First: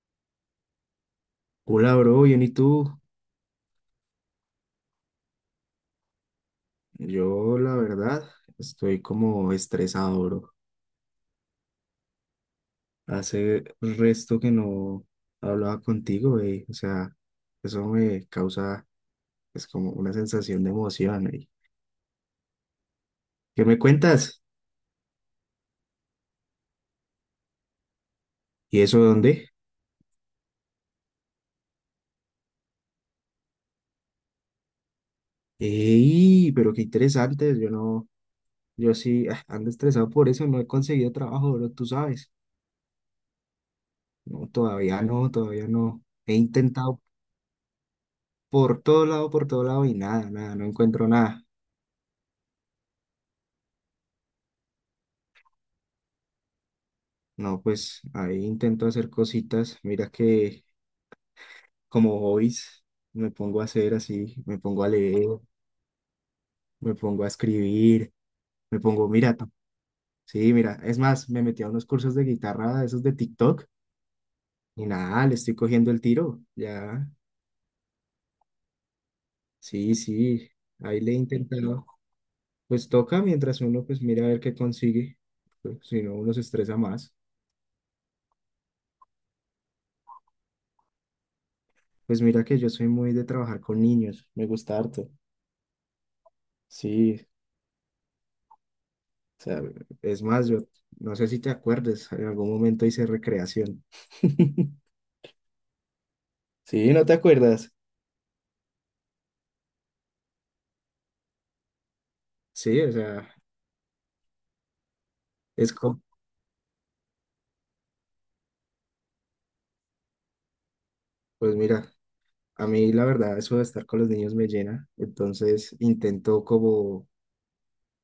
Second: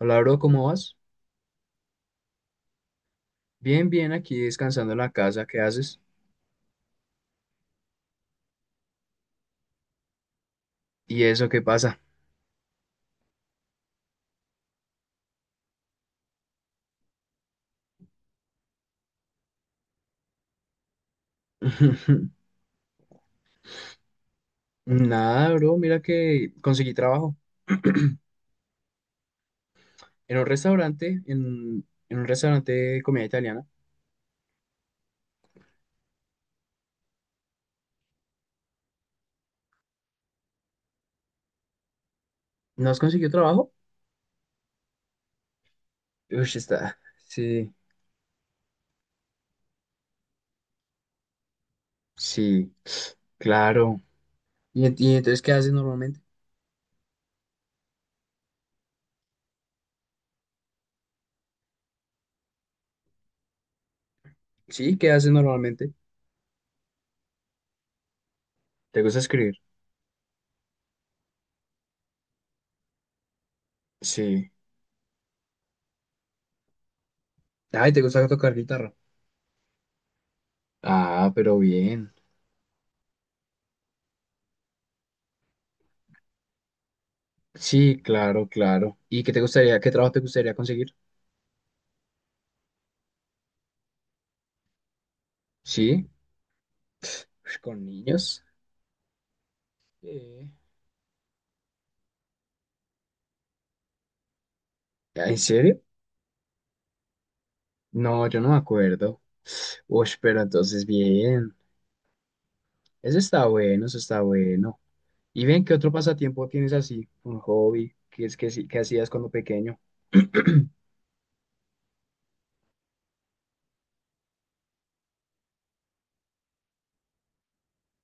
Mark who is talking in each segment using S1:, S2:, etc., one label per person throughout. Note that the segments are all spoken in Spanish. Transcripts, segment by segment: S1: Hola, bro, ¿cómo vas?
S2: Hola, bro, bien, ¿y tú?
S1: Bien, bien, aquí descansando en la casa, ¿qué haces?
S2: Yo, la verdad, estoy como estresado, bro.
S1: ¿Y eso qué pasa?
S2: Hace resto que no hablaba contigo, güey. O sea, eso me causa, es como una sensación de emoción, güey. ¿Qué me cuentas?
S1: Nada, bro, mira que conseguí trabajo
S2: ¿Y eso dónde?
S1: en un restaurante, en un restaurante de comida italiana.
S2: ¡Ey! Pero qué interesante. Yo no, yo sí ando estresado por eso. No he conseguido trabajo, bro, tú sabes.
S1: ¿No has conseguido trabajo?
S2: No, todavía no, todavía no. He
S1: Uy, está.
S2: intentado
S1: Sí,
S2: por todo lado y nada, nada, no encuentro nada.
S1: sí, claro. ¿Y, y entonces qué haces normalmente?
S2: No, pues ahí intento hacer cositas. Mira que como hobbies me pongo a hacer así, me pongo a
S1: Sí, ¿qué
S2: leer,
S1: haces normalmente?
S2: me pongo a escribir, me
S1: ¿Te
S2: pongo,
S1: gusta
S2: mira,
S1: escribir?
S2: sí, mira, es más, me metí a unos cursos de guitarra, esos de TikTok,
S1: Sí.
S2: y nada, le estoy cogiendo el tiro, ya,
S1: Ay, ¿te gusta tocar guitarra?
S2: sí, sí, ahí le he
S1: Ah, pero
S2: intentado.
S1: bien.
S2: Pues toca mientras uno pues mira a ver qué consigue, pues, si no uno se estresa más.
S1: Sí, claro, claro. ¿Y qué te gustaría, qué trabajo te gustaría conseguir?
S2: Pues mira que yo soy muy de trabajar con niños, me gusta harto,
S1: Sí.
S2: sí.
S1: Ush, ¿con niños?
S2: O sea, es más,
S1: Sí.
S2: yo no sé si te acuerdes, en algún momento hice recreación.
S1: ¿En serio?
S2: Sí, ¿no te acuerdas?
S1: No, yo no me acuerdo. Uy, pero entonces bien.
S2: Sí, o
S1: Eso
S2: sea,
S1: está bueno, eso está bueno. Y ven,
S2: es
S1: ¿qué otro
S2: como,
S1: pasatiempo tienes así? Un hobby. ¿Qué es que sí, que hacías cuando pequeño?
S2: pues mira, a mí la verdad eso de estar con los niños me llena, entonces intento como,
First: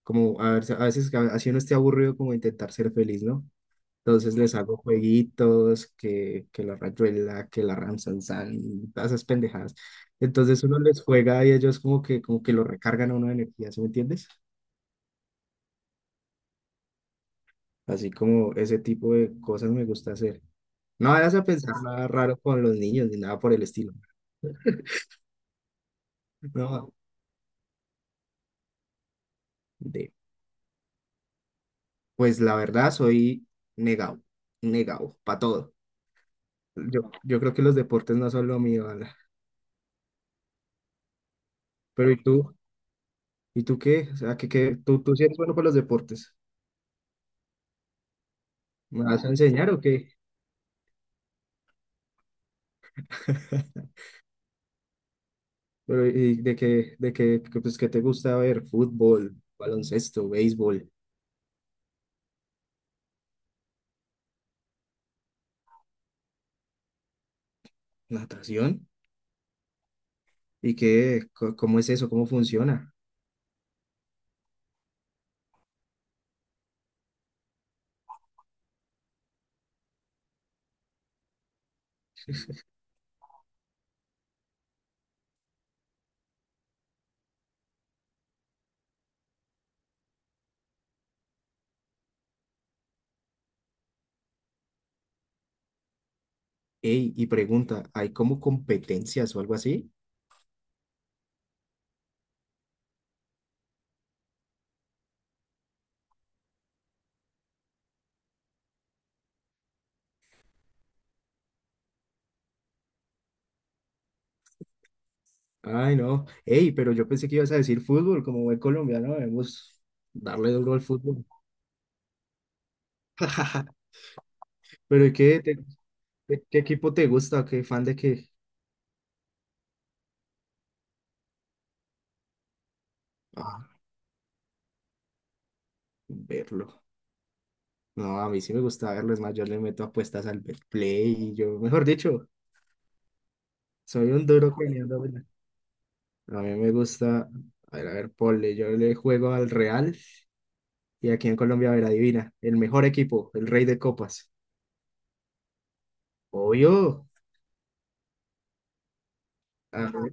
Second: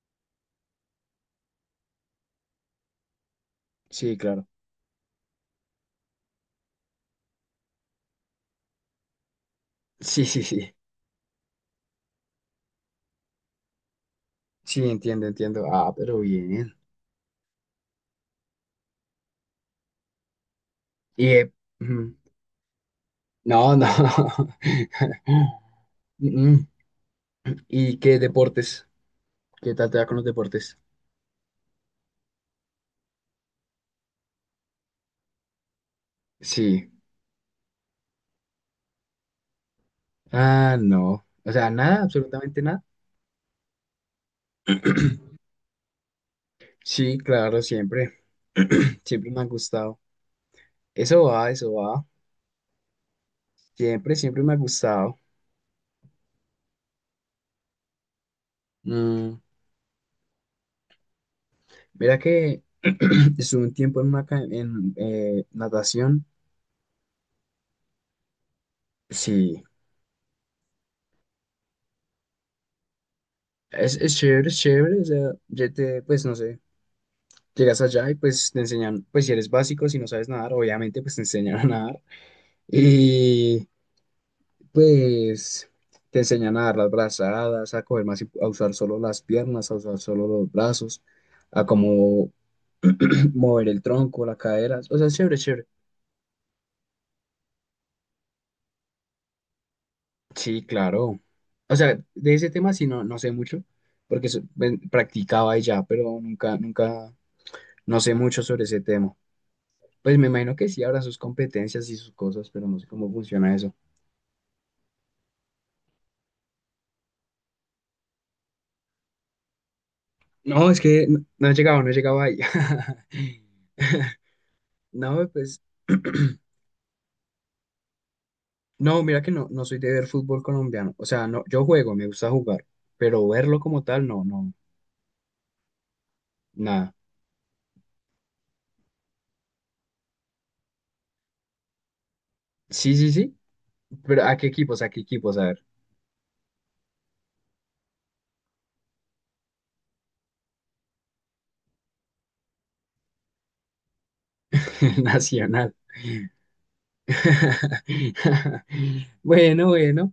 S2: como a ver, a veces así uno esté aburrido como intentar ser feliz, ¿no?
S1: Sí,
S2: Entonces
S1: claro.
S2: les hago jueguitos, que la rayuela, que la ramsansan, todas esas pendejadas.
S1: Sí, sí,
S2: Entonces
S1: sí.
S2: uno les juega y ellos como que lo recargan a uno de energía, ¿sí me entiendes?
S1: Sí, entiendo, entiendo. Ah, pero bien.
S2: Así como ese tipo de cosas me gusta hacer. No
S1: Y
S2: vayas a pensar nada
S1: mm,
S2: raro con los niños ni nada por el
S1: no,
S2: estilo.
S1: no. mm.
S2: No,
S1: ¿Y qué deportes? ¿Qué tal te va
S2: de,
S1: con los deportes?
S2: pues la verdad soy negado, negado, para todo.
S1: Sí.
S2: Yo creo que los deportes no son lo mío, Ana.
S1: Ah, no. O sea, nada,
S2: Pero ¿y tú?
S1: absolutamente nada.
S2: ¿Y tú qué? O sea, que tú sí eres bueno para los deportes.
S1: Sí, claro, siempre.
S2: ¿Me vas a
S1: Siempre me ha
S2: enseñar o qué?
S1: gustado. Eso va, eso va. Siempre, siempre me ha gustado.
S2: Pero, ¿y de qué, pues, qué te gusta ver?
S1: Mm,
S2: Fútbol, baloncesto, béisbol,
S1: mira que estuve un tiempo en, una, en natación.
S2: natación.
S1: Sí,
S2: ¿Y qué, cómo es eso? ¿Cómo funciona?
S1: es chévere, es chévere. O sea, ya te, pues no sé, llegas allá y pues te enseñan, pues si eres básico, si no sabes nadar, obviamente pues te enseñan a nadar. Y pues te enseñan a dar las brazadas, a coger más, a usar solo las piernas, a usar solo los brazos, a cómo mover el tronco, las caderas. O sea, es chévere, es chévere.
S2: Ey, y pregunta, ¿hay como competencias o algo así?
S1: Sí, claro. O sea, de ese tema sí no, no sé mucho, porque practicaba y ya, pero nunca, nunca, no sé mucho sobre ese tema. Pues me imagino que sí habrá sus competencias y sus cosas, pero no sé cómo funciona eso.
S2: Ay, no. Ey, pero yo pensé que ibas a decir fútbol, como buen colombiano debemos darle
S1: No,
S2: duro
S1: es
S2: al
S1: que no,
S2: fútbol.
S1: no he llegado, no he llegado ahí.
S2: Pero, ¿y
S1: No,
S2: qué,
S1: pues
S2: qué, qué equipo te gusta? ¿Qué fan de qué?
S1: no, mira que no, no soy de ver fútbol colombiano. O sea, no, yo juego, me gusta jugar, pero verlo
S2: Ah,
S1: como tal, no, no,
S2: verlo.
S1: nada.
S2: No, a mí sí me gusta verlo, es más, yo le meto apuestas al Betplay y yo, mejor dicho,
S1: Sí, sí, sí,
S2: soy
S1: pero
S2: un
S1: ¿a qué
S2: duro
S1: equipos? ¿A qué
S2: peleando. ¿Verdad?
S1: equipos? A ver,
S2: A mí me gusta, a ver, ponle, yo le juego al Real y aquí en Colombia, a ver, adivina, el mejor equipo, el rey de copas.
S1: Nacional.
S2: Obvio.
S1: Bueno,
S2: Ah,
S1: bueno,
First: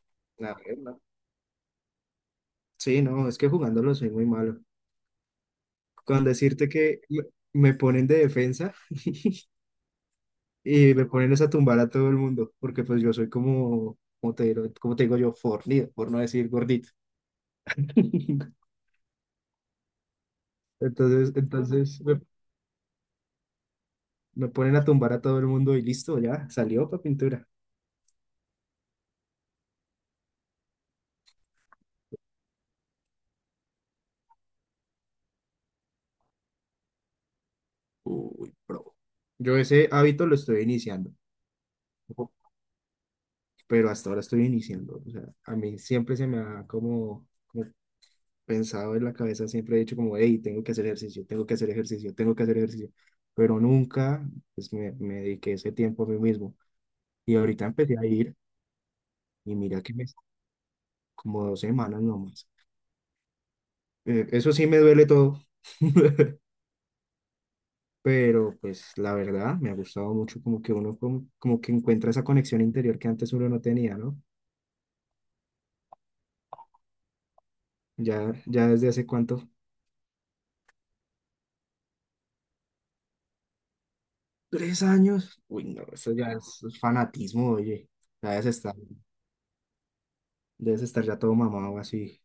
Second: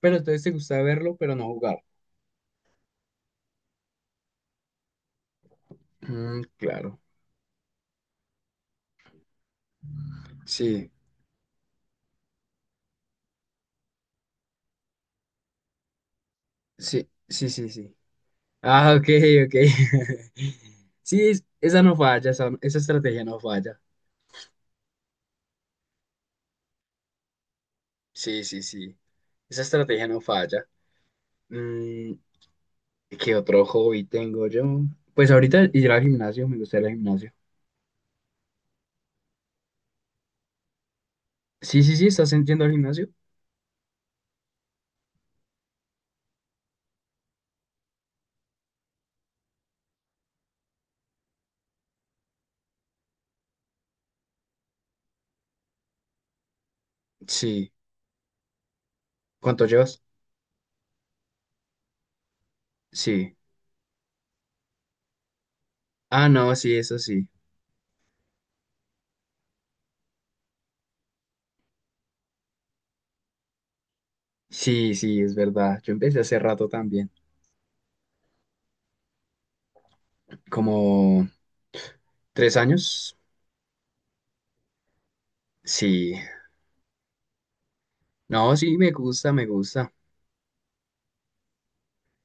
S1: pero entonces te
S2: la
S1: gusta
S2: regla.
S1: verlo, pero no jugar.
S2: Sí, no, es que jugándolo soy muy malo. Con decirte
S1: Claro,
S2: que me ponen de defensa
S1: sí,
S2: y me ponen es a tumbar a todo el mundo, porque pues yo soy como, como te digo yo, fornido, por no decir gordito.
S1: sí, sí, sí, sí. Ah, ok, ok. Sí,
S2: Entonces,
S1: esa no
S2: entonces me,
S1: falla, esa estrategia no falla.
S2: me ponen a tumbar a todo el mundo y listo, ya salió para pintura.
S1: Sí, sí, sí, esa estrategia no falla. Mm, ¿Qué otro hobby tengo yo? Pues ahorita ir al gimnasio, me gusta ir al gimnasio.
S2: Uy, bro. Yo ese hábito lo estoy iniciando,
S1: Sí, sí, sí, ¿estás yendo al gimnasio?
S2: pero hasta ahora estoy iniciando. O sea, a mí siempre se me ha como, pensado en la cabeza, siempre he dicho como, hey, tengo que hacer ejercicio, tengo que hacer ejercicio, tengo que hacer ejercicio, pero nunca pues, me dediqué ese tiempo a mí mismo. Y ahorita
S1: Sí.
S2: empecé a ir y
S1: ¿Cuánto
S2: mira
S1: llevas?
S2: como 2 semanas nomás.
S1: Sí.
S2: Eso sí me duele todo,
S1: Ah, no, sí, eso sí.
S2: pero pues la verdad me ha gustado mucho como que uno como, como que encuentra esa conexión interior que antes uno no tenía, ¿no?
S1: Sí, sí, es verdad. Yo empecé hace rato también.
S2: Ya desde hace cuánto,
S1: ¿Como 3 años?
S2: 3 años, uy, no, eso
S1: Sí.
S2: ya es fanatismo, oye, ya debes
S1: No,
S2: estar,
S1: sí, me gusta, me gusta.
S2: debes estar ya todo mamado así.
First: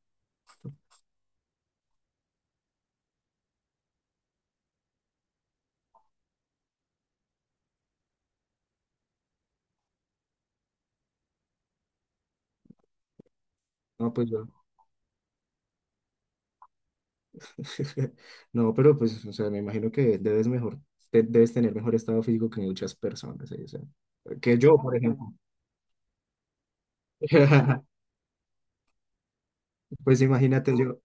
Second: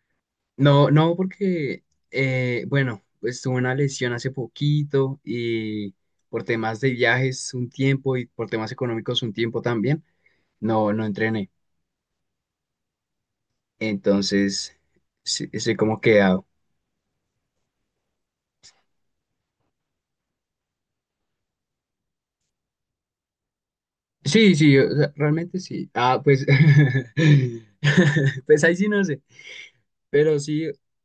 S1: No, no, porque, bueno, pues tuve una lesión hace poquito y por temas de viajes un tiempo y por temas económicos un tiempo también. No, no entrené.
S2: No, pues yo.
S1: Entonces, sí, sí, como que ah,
S2: No, pero pues, o sea, me imagino que debes tener mejor estado físico que muchas personas, ¿eh? O sea,
S1: sí,
S2: que
S1: sí,
S2: yo,
S1: o
S2: por
S1: sea,
S2: ejemplo.
S1: realmente sí. Ah, pues, pues ahí sí no sé,
S2: Pues
S1: pero sí,
S2: imagínate, yo,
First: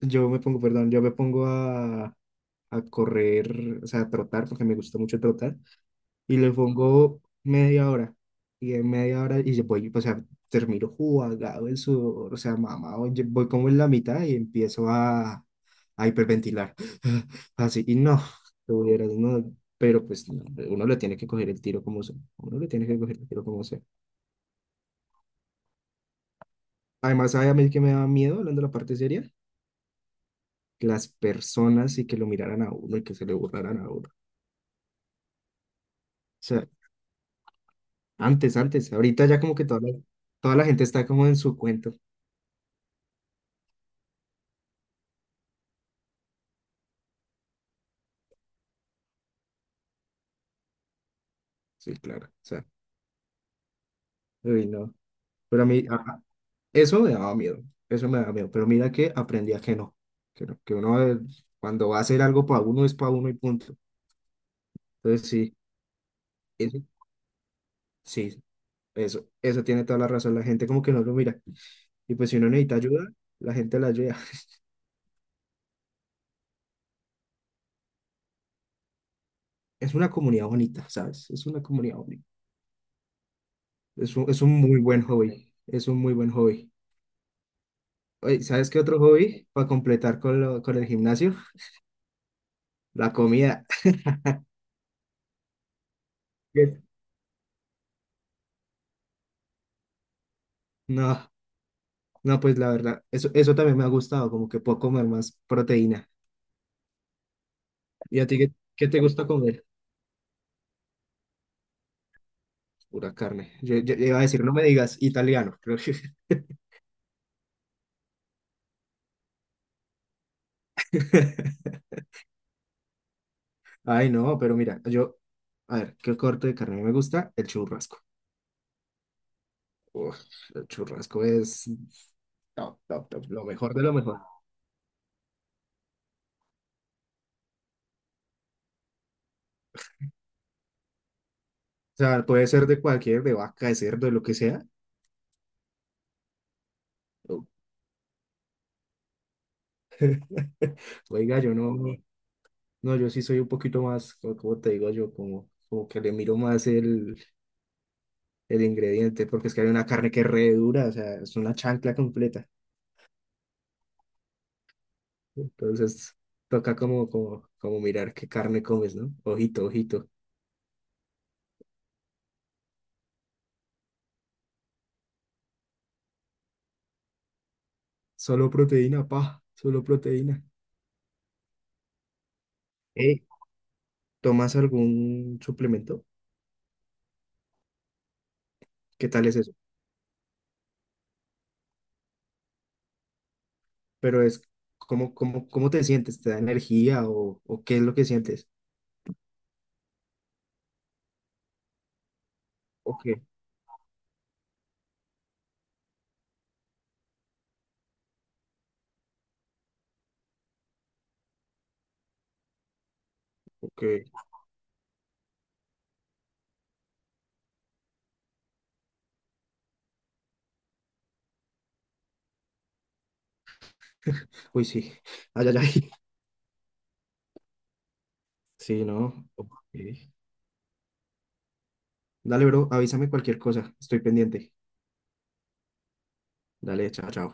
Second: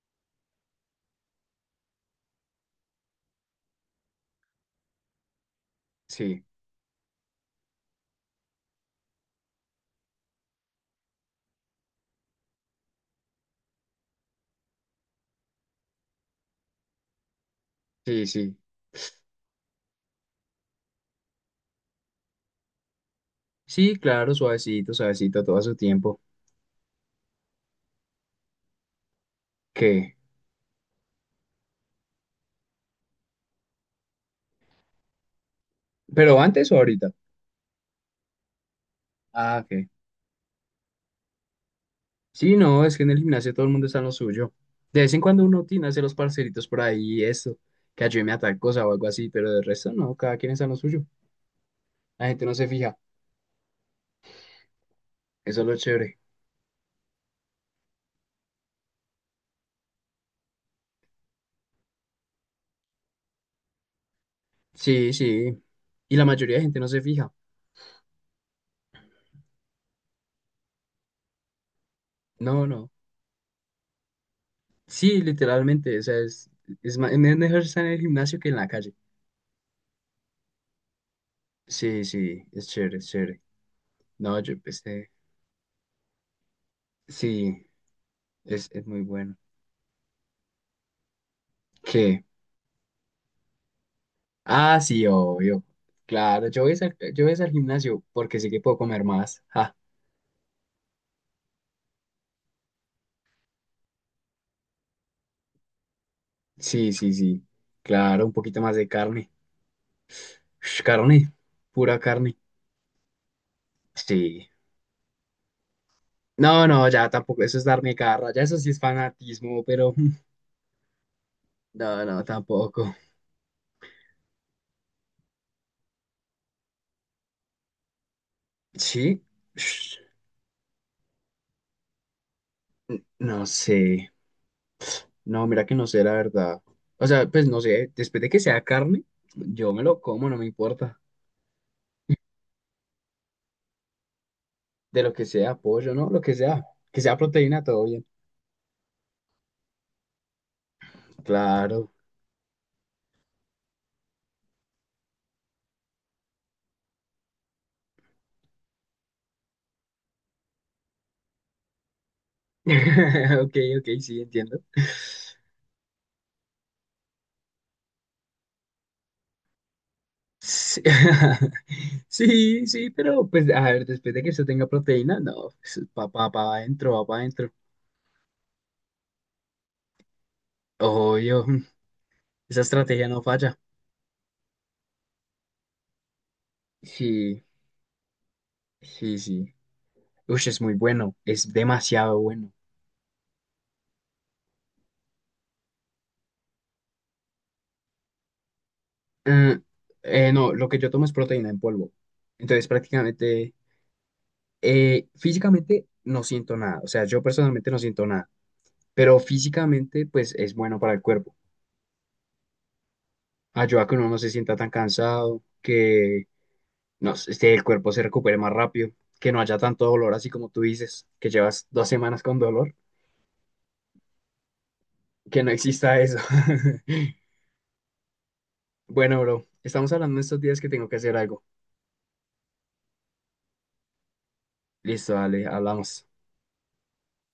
S2: yo me pongo, perdón, yo me pongo a correr, o sea, a trotar, porque me gusta mucho trotar. Y
S1: sí,
S2: le pongo media hora. Y en media hora, y yo voy, o sea, termino jugado en sudor, o sea, mamado, yo voy como en la mitad y empiezo a hiperventilar. Así, y no,
S1: sí, sí.
S2: lo hubieras, no, pero pues no, uno le tiene que coger el tiro como sea, uno le tiene que coger el tiro como sea.
S1: Sí, claro, suavecito, suavecito, todo a su tiempo.
S2: Además, ¿sabe a mí que me da miedo, hablando de la parte seria?
S1: ¿Qué?
S2: Que las personas y que lo miraran a uno y que se le burlaran a uno. O
S1: ¿Pero
S2: sea,
S1: antes o ahorita?
S2: antes, antes, ahorita ya como
S1: Ah,
S2: que toda
S1: ¿qué?
S2: la, toda la gente está como en su cuento.
S1: Sí, no, es que en el gimnasio todo el mundo está en lo suyo. De vez en cuando uno tiene hace los parceritos por ahí y eso, que ayúdeme a tal cosa o algo así, pero del resto no, cada quien está en lo suyo.
S2: Sí,
S1: La
S2: claro, o
S1: gente no
S2: sea.
S1: se fija,
S2: Uy, no.
S1: eso
S2: Pero a
S1: es lo
S2: mí,
S1: chévere.
S2: eso me daba miedo, eso me daba miedo. Pero mira que aprendí a que no, que uno cuando va a hacer algo para uno es para uno y punto.
S1: Sí,
S2: Entonces sí,
S1: sí, y la mayoría de gente
S2: eso,
S1: no se fija.
S2: sí, eso tiene toda la razón. La gente como que no lo mira. Y pues si uno
S1: No,
S2: necesita
S1: no.
S2: ayuda, la gente la ayuda.
S1: Sí, literalmente, o sea, es, es mejor estar en el gimnasio que en la calle.
S2: Es una comunidad bonita, ¿sabes? Es una comunidad
S1: Sí,
S2: bonita.
S1: sí, es chévere, es chévere.
S2: Es un,
S1: No,
S2: es
S1: yo
S2: un muy buen
S1: empecé.
S2: hobby, es un muy buen hobby.
S1: Sí,
S2: Oye, ¿sabes qué
S1: es
S2: otro
S1: muy bueno.
S2: hobby? Para completar con el gimnasio,
S1: ¿Qué?
S2: la comida.
S1: Ah, sí, obvio. Claro, yo voy al gimnasio porque sé que puedo comer más. Ah,
S2: No. No, pues la verdad, eso también me ha gustado, como que puedo comer más proteína.
S1: sí, sí, sí.
S2: ¿Y
S1: Claro,
S2: a
S1: un
S2: ti qué,
S1: poquito más de
S2: qué te gusta
S1: carne.
S2: comer?
S1: Ush, carne, pura carne.
S2: Pura carne. Yo iba a decir,
S1: Sí.
S2: no me digas italiano. Creo que-
S1: No, no, ya tampoco. Eso es darme garra. Ya eso sí es fanatismo, pero no, no, tampoco.
S2: Ay, no, pero mira, yo, a ver, ¿qué corte de carne me gusta? El churrasco.
S1: Sí. Ush,
S2: Uf, el churrasco es top, top, top, lo
S1: no
S2: mejor de lo
S1: sé.
S2: mejor. O
S1: No, mira que no sé, la verdad. O sea, pues no sé, después de que sea carne, yo me lo como, no me importa.
S2: sea, puede ser de cualquier, de vaca, de cerdo, de lo que sea.
S1: De lo que sea, pollo, ¿no? Lo que sea. Que sea
S2: Oh.
S1: proteína, todo bien.
S2: Oiga, yo
S1: Claro.
S2: no, no, yo sí soy un poquito más, como te digo yo, como, como que le miro más el ingrediente, porque es que hay una carne que es re dura, o sea, es una chancla completa.
S1: Ok, ok, sí, entiendo.
S2: Entonces, toca como mirar qué carne comes, ¿no? Ojito, ojito.
S1: Sí, sí, sí, pero pues a ver, después de que eso tenga proteína, no, pues, pa, pa, pa adentro, va para adentro.
S2: Solo proteína, pa, solo proteína.
S1: Obvio, esa estrategia no
S2: Ey,
S1: falla.
S2: ¿tomas algún suplemento?
S1: Sí,
S2: ¿Qué
S1: sí,
S2: tal es eso?
S1: sí. Uy, es muy bueno, es demasiado bueno.
S2: Pero es, ¿cómo te sientes? ¿Te da energía o qué es lo que sientes?
S1: Mm, no, lo que yo tomo es proteína en polvo. Entonces,
S2: Ok,
S1: prácticamente, físicamente no siento nada. O sea, yo personalmente no siento nada. Pero físicamente, pues es bueno para el cuerpo. Ayuda a que
S2: ok.
S1: uno no se sienta tan cansado, que no, sé, este, el cuerpo se recupere más rápido, que no haya tanto dolor, así como tú dices, que llevas 2 semanas con dolor,
S2: Uy, sí.
S1: que
S2: Ay,
S1: no
S2: ay, ay.
S1: exista eso.
S2: Sí,
S1: Bueno,
S2: no.
S1: bro,
S2: Ok.
S1: estamos hablando estos días que tengo que hacer algo.
S2: Dale, bro, avísame cualquier cosa. Estoy pendiente.
S1: Listo, dale, hablamos.
S2: Dale, chao, chao.